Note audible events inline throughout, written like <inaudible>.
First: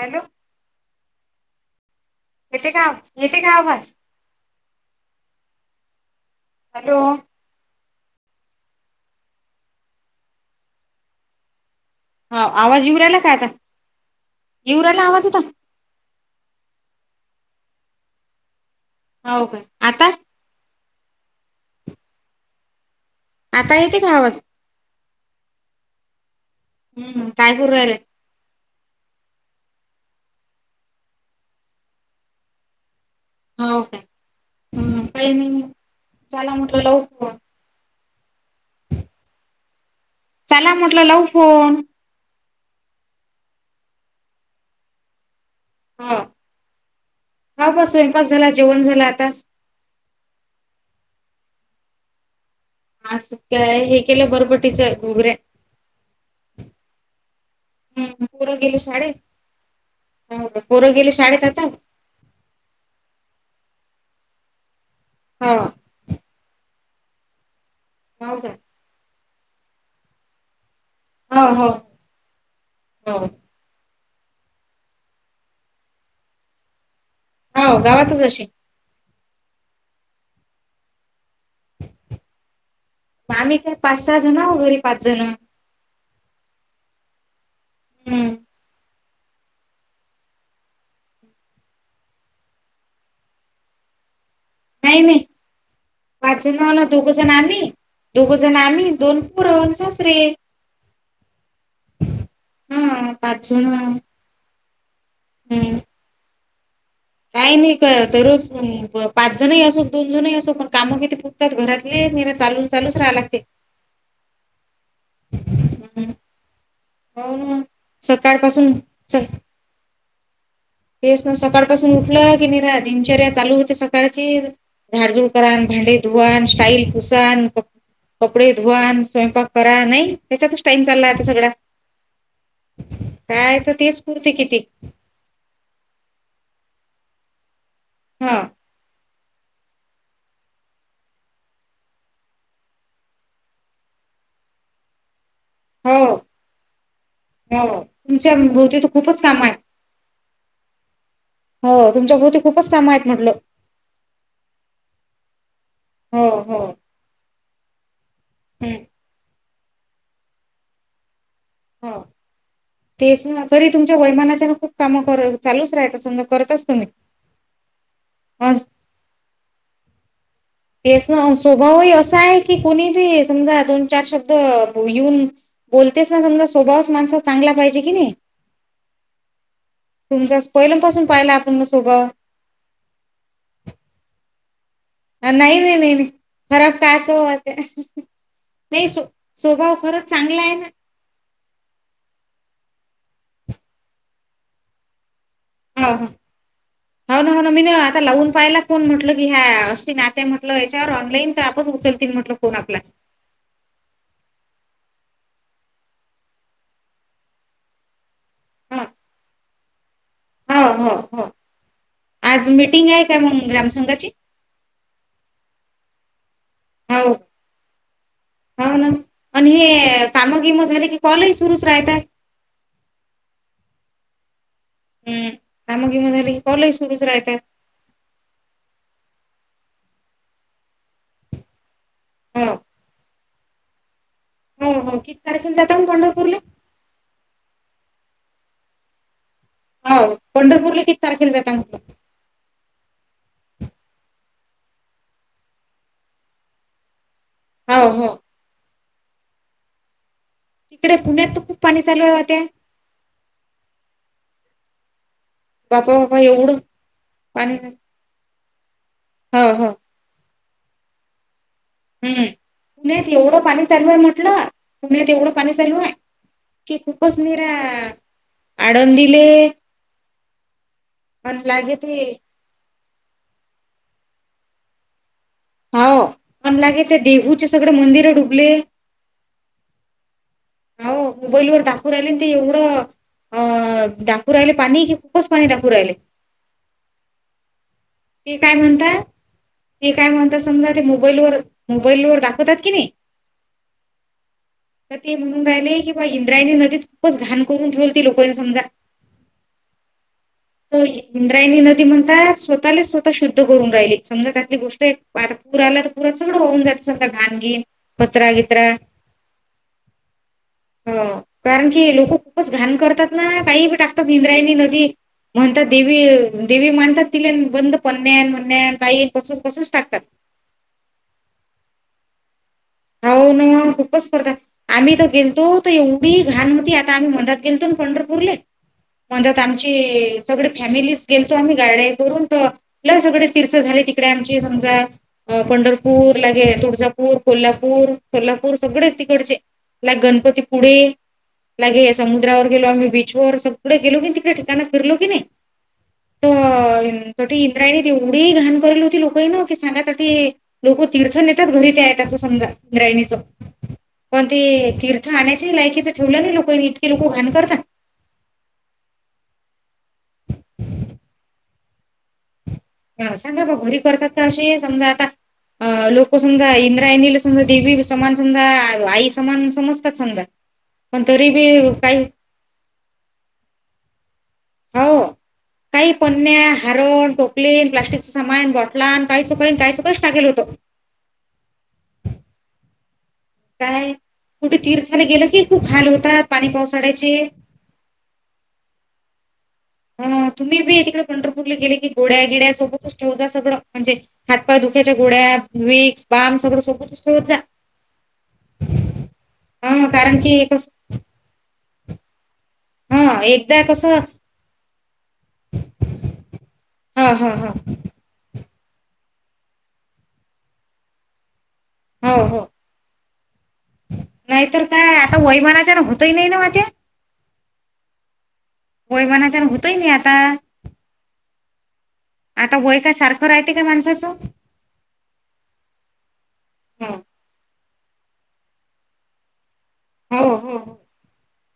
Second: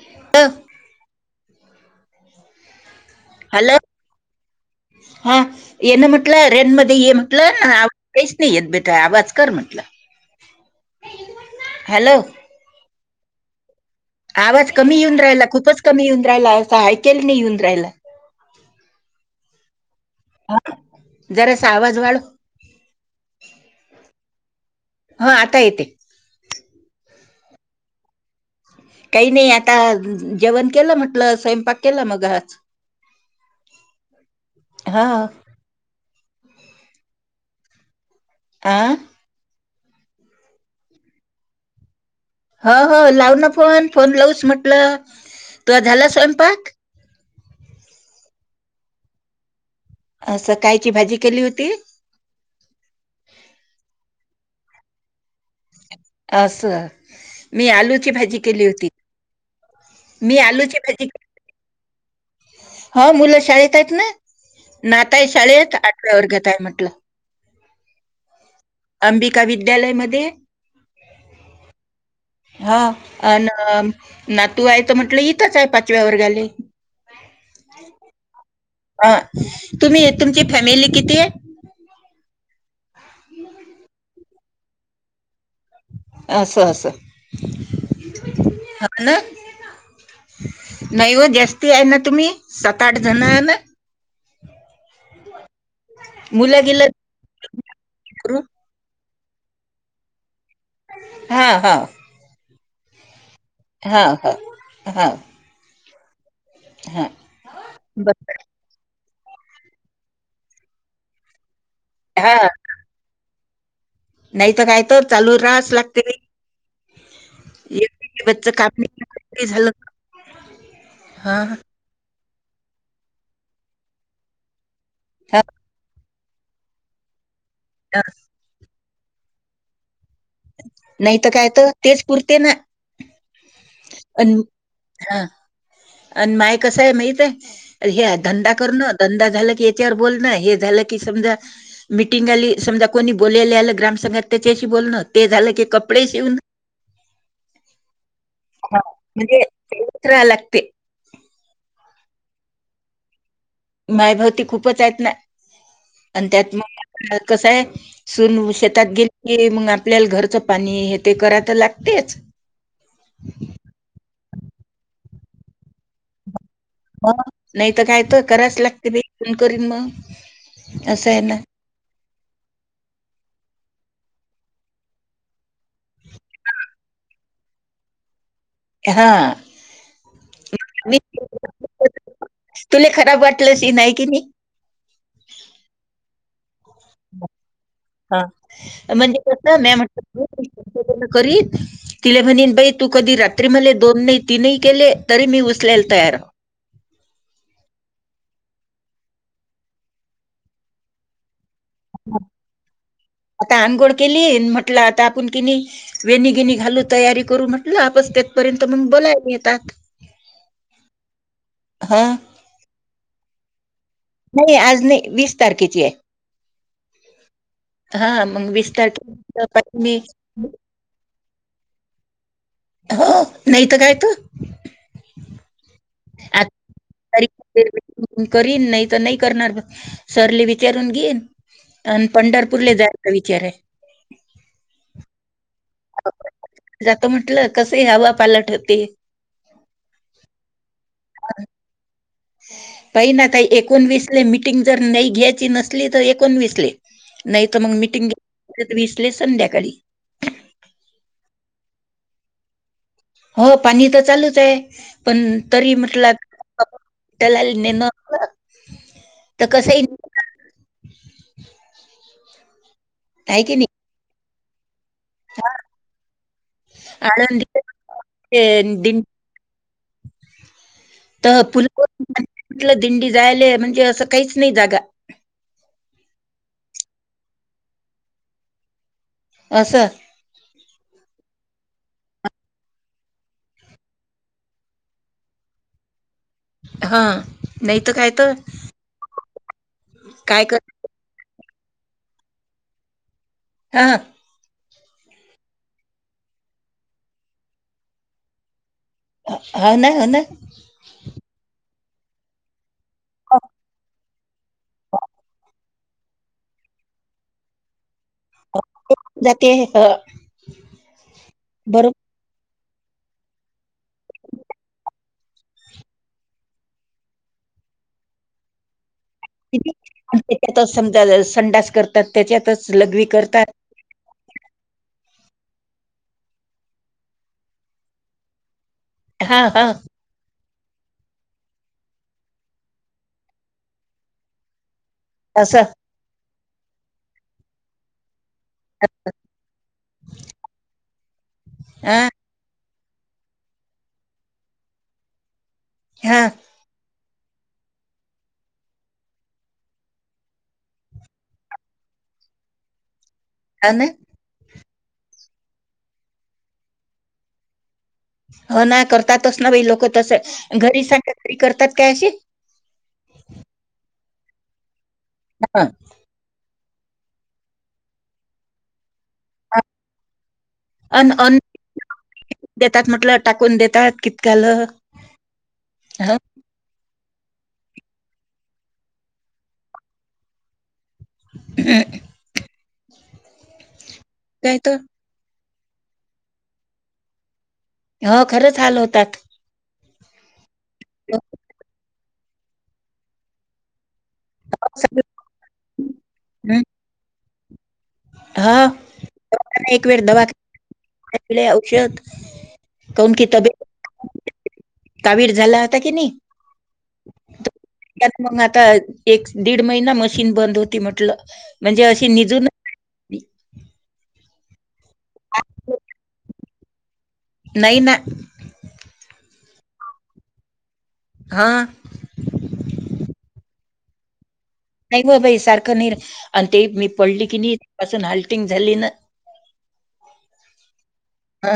Hello येते का, येते का हॅलो आवाज? हा येना म्हटलं रेन मध्ये हॅलो ये म्हटलं ना काहीच नाही येत बेटा आवाज कर म्हटलं. हॅलो हा आवाज येऊ राहिला काय आता? आवाज येऊ कमी येऊन आवाज राहिला आता खूपच कमी येऊन राहिला असं ऐकल नाही येऊन राहिला. हो काय आता जरा सावज वाळ आता येते का आवाज? हा आता येते? हम्म काय करु राहिल्या. काही नाही आता जेवण केलं, म्हटलं स्वयंपाक केला मग आज होका हा हम के नाही चला म्हटल लाऊ कॉल. आह चला म्हटलं लाऊ फोन हो हो लाव ना फोन, फोन लावस म्हटलं. तू झाला हो स्वयंपाक? हा ग स्वयंपाक झाला. जेवण झाला आताच. अस कायची भाजी केली होती? आज काय हे केलं बरंबरीटच घुगऱ्या. अस, मी आलूची हम्म भाजी पोरं केली गेले होती. शाळेत मी हो का आलूची पोरं भाजी, गेले शाळेत आता ह मुलं शाळेत ना नाताय हो शाळेत आठव्या वर्गात येत म्हटलं. हो का? अंबिका विद्यालयमध्ये हो हो हा हो आणि ना तू आहे तर म्हटलं इथंच आहे पाचव्या वर्गाले हो, गावातच अशी अ तुम्ही तुमची फॅमिली किती आहे? आम्ही का पाच सहा जण हाव घरी पाच जण. अससं, अससं. हम्म. हा ना. नाही व जास्ती आहे ना तुम्ही सात आठ जण हाय ना. नाही, नाही, पाच मुलं जणला गेलं दोघ जण आम्ही, दोघं करू जण आम्ही दोन पुरण सासरे. हा, हा. हम, पाच हा <unintelligible> हम्. हा हा हा काही नाही का बरं दररोज पाच जणही असो दोन जणही असो पण कामं किती पुरतात घरात. म <unintelligible> चालू चालच राहा लागते. नाहीत काय तर चालू रास लागते बाई. हो, सकाळ पासून च. नाही झालं तेच ना हा सकाळ पासून उठलं दिनचर्या चालू होते सकाळची, झाडजुड हा. करा अन भांडे धुवा स्टाईल पुुसा, कपडे धुवान स्वयंपाक करा नाही. त्याच्यातच टाईम चालला नाही आता तर सगळा. काय तर तेच पुरते ना. काय तर तेच पुरते अन किती हा आणि माय कसं आहे माहित आहे अ हे हा धंदा कर न धंदा झाला. की चार बोलन हे झालं की समजा, मीटिंग आली समजा कोणी बोले आलं ग्राम संघात त्याच्याशी बोलन. ते झालं की हो कपडे शिवन हो तुमच्या भोवती हा, तर खूपच काम म्हणजे आहेत. <unintelligible> लागते. हो तुमच्या भोवती खूपच काम आहेत म्हटलं. मायभवती खूपच आहेत ना. हो आणि त्यात हो मग कस आहे सून हं. शेतात गेली. ते मग आपल्याला घरचं पाणी हे ते करात. हो, तेच ना तरी तुमच्या वयमानाच्या खूप काम <unintelligible> चालूच राहतात करतच. हो, नाही तर काय त कराच लागतय बाई, कोण करीन म. तेच ना स्वभावही असा आहे, कुणी बी समजा दोन चार शब्द येऊन बोलतेस ना समजा स्वभावच माणस चांगला पाहिजे किनी. हा. मी, पहिल्यापासून पाहिला आपण ना स्वभाव तुले खराब वाटलं शि नाही कि नाही. <unintelligible> अ नाही, नाही, नाय. हा, नाही स्व म्हणजे कस म्या स्वभाव खरंच म्हटलं चांगला आहे ना. <unintelligible> तिला म्हणेन बाई तू कधी रात्री मला दोन नाही तीनही केले. तरी मी उचलायला हाव, तयार आहे." हाव ना, हाव ना मी ना आता लावून पायला. फोन म्हटलं की हया असतील <unintelligible> याच्यावर ऑनलाईन. तर आपच उचलतील म्हटलं फोन आपला आता आंघोळ केली, न म्हटलं आता आपण कन्या, वेणी गेणी घालू तयारी करू म्हटलं आपच त्या तोपर्यंत ह मग बोलायला येतात. हो, हो, हो, हा आज मिटिंग आहे का मग ग्राम संघाची? नाही आज नाही वीस तारखेची आहे. हाव. हा मग हाव वीस ना, तारखेला आणि पाहिजे मी हे काम भीम झाले की कॉलही सुरूच रहताय. हो नाहीत काय त? हम्म कामं गिमं झाले की कॉलही सुरूच आता, राहतात करीन नाही तर नाही करणार. सरले विचारून घेईन आणि हो पंढरपूर ले जायचा का विचार आहे. हो हो किती तारखेला जाता म पंढरपूरला. जात म्हटलं कसे हवा पालट होते. हाव पंढरपूरला किती तारखेला जात रिकामा ऑडिओ पाहिला काही का एकोणवीसले मीटिंग जर नाही घ्यायची नसली. तर एकोणवीसले. नाही. तर मग हो मिटिंग हो <unintelligible> विसले संध्याकाळी. तिकडे पुण्यात खूप पाणी चालू आहे. आत्या. हो पाणी तर चालूच आहे. पण तरी बापा म्हटलं बापा एवढं पाणी <unintelligible> तर हो हो कसं ईल? हम् पुण्यात एवढं पाणी चालू आहे म्हटलं पुण्यात एवढं पाणी चालू आहे. की खूपस निरा आळंदी आडून दिं दिले.. मण तर पुल लागे त. म्हटलं दिंडी जायले म्हणजे असं काहीच नाही जागा. होा मण लागे ते देहूचे सगळे मंदिर डुबले. असं. हो मोबाईल वर दाखवून राहिले ते एवढं.. अं दाखव राहिले पाणी की खूपच पाणी दाखव राहिले. हा. नाही तर तर ते काय म्हणतात, ते काय म्हणतात समजा ते मोबाईलवर मोबाईल वर दाखवतात कीनी हा. तर ते म्हणून राहिले की बा इंद्रायणी नदीत खूपच घाण करून ठेवली त लोकांनी समजा. हो ना हो ना. तर इंद्रायणी नदी म्हणतात स्वतःलाच स्वतः शुद्ध करून राहिल समजा त्यातली गोष्ट आता पूर आला.. <unintelligible> सगळं घान गिन. कचरा घिचरा जाते ह ह कारण बरोबर की लोक खूपच.. घण करतात ना काही प टातात इंद्रायणी नदी.. म्हणत देवी देवी माणतात तिला बंद पनण्या म्हण काही.. कसच कसच टाकतात <unintelligible> हो करतात. ना खूपच करत आम्ही तर.. गेलतो तर एवढी घाण होती आता आम्ही मधात गेलतो ना पंढरपूरले. म त्यात हां, हां. आमची सगळे. फॅमिलीस गेलतो आम्ही गाड्या करून तर ल सगळे तीर्थ झाले तिकडे आमची समजा. अ असं पंढरपूर लागे तुळजापूर कोल्हापूर. सोलापूर सगळे तिकडचे लाग गणपती पुढे लागे हां, समुद्रावर गेलो आम्ही. बीच वर सगडे गेलो की तिकडे ठिकाणा फिरलो की नाही हां. तर.. त इंद्राणीत तेवढी घाण करलेली होती लोकां ना की सांगा त लोक तीर्थ नेतात घरी ते आहे त्याच समजा.. हां <unintelligible> ना. कोनती? तीर्थ आणण्याच्याही लायकीचं ठेवलं नाही लोकांनी इतके लोक घाण करतात. ह ना करतातच ना बा लोक तस घरी सांख घरी करतात काय अशी. ह सांगा ब घरी करतात तर अे समजा आता हां, लोक समजा इ ला समजा देवी समान समधा आई समान समजतात समजा.. पण तरी अन बी काही देतात म्हटलं टाकून देतात कि हो काही पनण्या हरण.. टोपलीन, प्लास्टिकच सामान, बॉटलान, काही चुक काही चुकही टाकेल होतं. रिकामा ऑडिओ काय कुठे तीर्थाला गेलं की खूप हाल होतात पाणी पावसाल्याचे. ह खरंच हल होतात. हा तुम्ही बी तिकडे पंढरपूरला गेले की गोड्या गिड्यासोबतच ठेवता सगळं म्हणजे.. हातपाय दुख्याच्या गोळ्या, विक्स, बाम, सगळं सोबतच ठेवत जा. हा एक हा वेळ कारण की <unintelligible> कस औषध.. हा एकदा कसं.. कावीर झाला होता की नाही हो हो हो त्यात मग आ.... आता एक दीड महिना मशीन बंद होती म्हटलं. म्हणजे अशी हो हो निजून, नाहीतर काय आता वैमानाच्या ना होतही नाही ना म ते, नाहीना. वयमानाच्यान होतय नाही आता हां. आता वय काय सारखं राहते. काय माणसाचं, नाही ब बाई सारखं नाही आणि ते मी हो पडली की नाही पाून हल <unintelligible> झाली ना! हा ओ ह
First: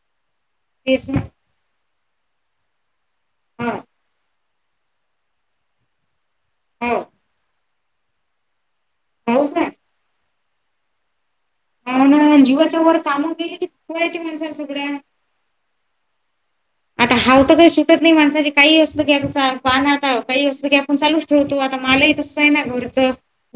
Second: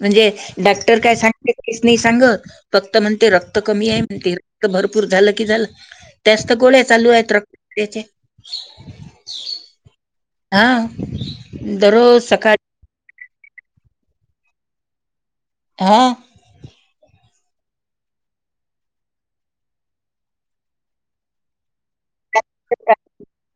म्हणजे डॉक्टर काय ना सांगते कीस नाही सांगत फक्त त म्हणते रक्त हो कमी आहे म्हण रक्त भरपूर झालं की, झालं त्यास्त गोळ्या हो चालू आहेत रक्त तेचे होऊ का! हा, म्हून जीवाच वर कामं गेली कीयती माणसा सगळ्या, हा. आता हाव तर काही शिकत नाही, माणसाची काही असतं की आता पाण आता काही असत की आपण चालच ठेवतो, आता मलाही नाय ना घर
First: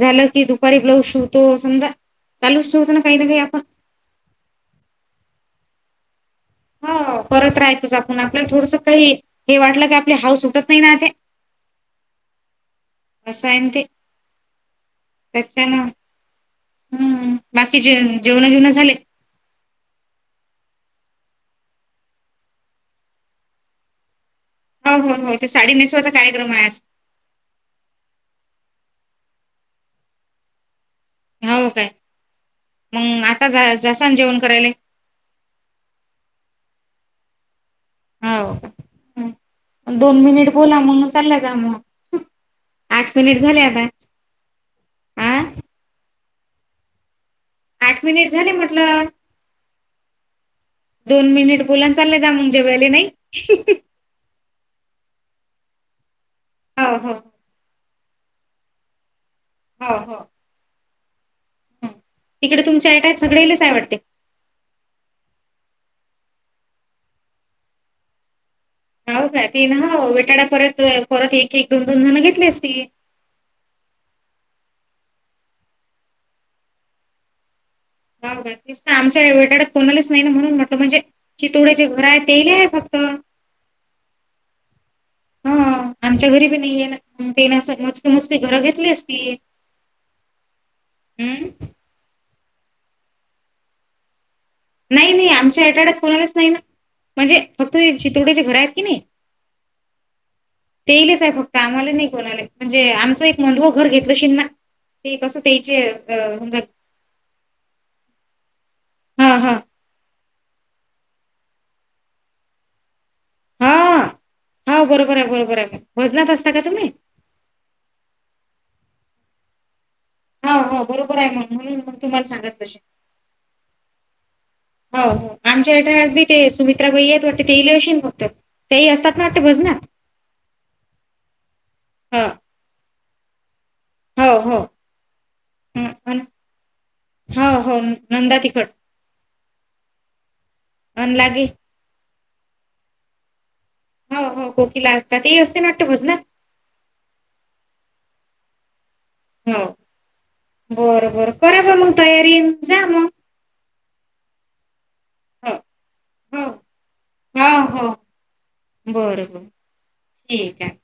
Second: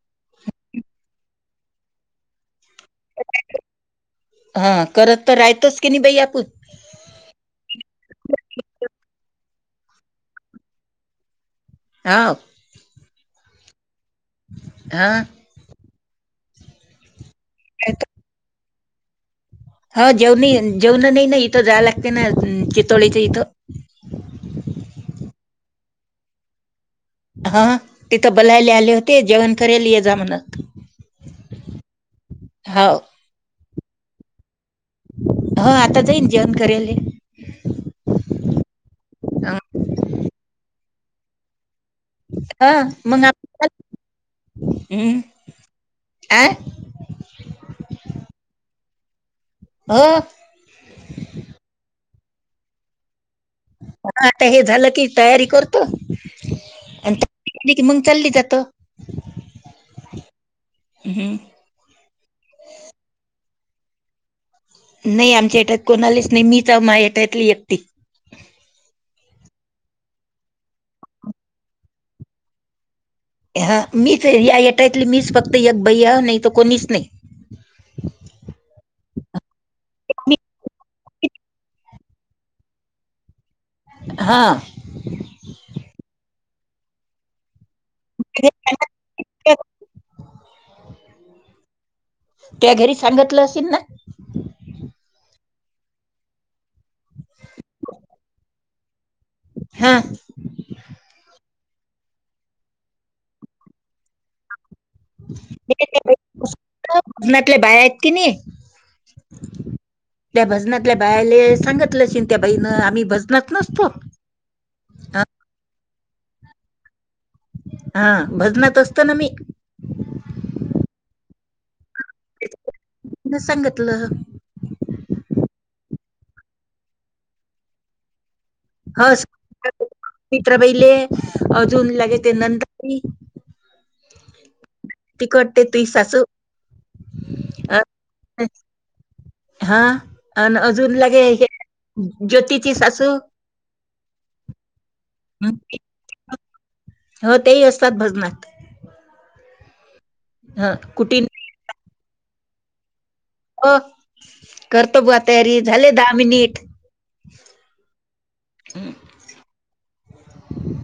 झालं की दुपारी ब्लाउज शिवतो समजा चालू हा करत तर राहतोच की नाही बाई आपून. हो करत राहायचच आपण आपल्याला थोडस काही हे वाटलं ते आपले हाऊस सुटत नाही ना ते. ह, वसायंत हां. कच ना! हम्म बाकी जे जेवण घेवण झाले. ह जेवणी जेवण नाही ना इथं जाय लागते ना! चितोळीचं इथं, हो हो हो ते साडी नेसवायचा कार्यक्रम आहे आज. हा तिथं बलायला आले होते जेवण केल ये जा म्हण, हो काय मग आता जसान जेवण करायले. हा आता जाईन जेवण करायले. हो दोन मिनिट बोला म्हणून चालला जा मग, हा आठ मंग मिनिट झाले आता हम्म! आ आ आठ मिनिट झाले म्हटलं हो दोन मिनिट बोला, चालले जा म <unintelligible> वले नाही, आता हे झालं की तयारी करत हो हो आणि की मंग चालली जात, हा, हा. हम्म! तिकडे तुमच्या अटाच सगळेलाचय वाटते. नाही आमच्या हटत कोणालीच नाही मीच मा हटतली एकती. हो का, ती ना बेटाड्या परत परत एक एक दोन दोन जण घेतलीस ती. हा मीच या येटायतली मीच फक्त एक बई नाही तर कोणीच नाही. बा तेसत आमच्या विटाड्यात कोणालाच नाही ना म्हणून म्हटलं म्हणजे चितोड्याचे घर आहे तेही आहे फक्त ह. हा! आमच्या घरी नाही आहे देण्या सज मजकी घर घेतलीती असती. हम्! त्या घरी सांगितलं असेल ना? नाही नाही आमच्या एटाड्यात फोणालाच नाही ना, म्हणजे फक्त ते चितोड्याचे घर आहेत की नाही. हा तेलच आहे फक्त आम्हाला नाही बोलायला म्हणजे आमचं एक मधव घर घेतलं शिनना. ते कसं तेचे अ समजा भजनातल्या बाया आहेत की नाही हां हां त्या भजनातल्या बायाले सांगितलं असेन त्या बाईनं आम्ही भज हां हां बरोबर आहे बरोबर आहे भजनात असता का तुम्ही हा भजनात असत ना मी. हां हां बरोबर आहे म्हणून म्हण न सांगितलं हो हो आमच्या हच्यात बी ते सुमित्राबाई आहेतेत वाटते ते इले अशी बघत तेही असतात ना आता भजनात. मित्राबाईले अजून लगे ह ते नंदबाई हो हो त करटते तु हं, सासू अन हो अ हो नंदा तिखट हां आणि अजून अन लगे लागे हे ज्योतीची सासू हो हो खोकी लाग का ते हं. असते ना आता भजनात हो तेही असतात भजनात. हो ह बरं कुटी बरं करा प मग तयारी जा मग. हो, करत बुवा हो तयारी झाले दहा हो मिनिट. हो हो हं. बरोबर ठीक आहे.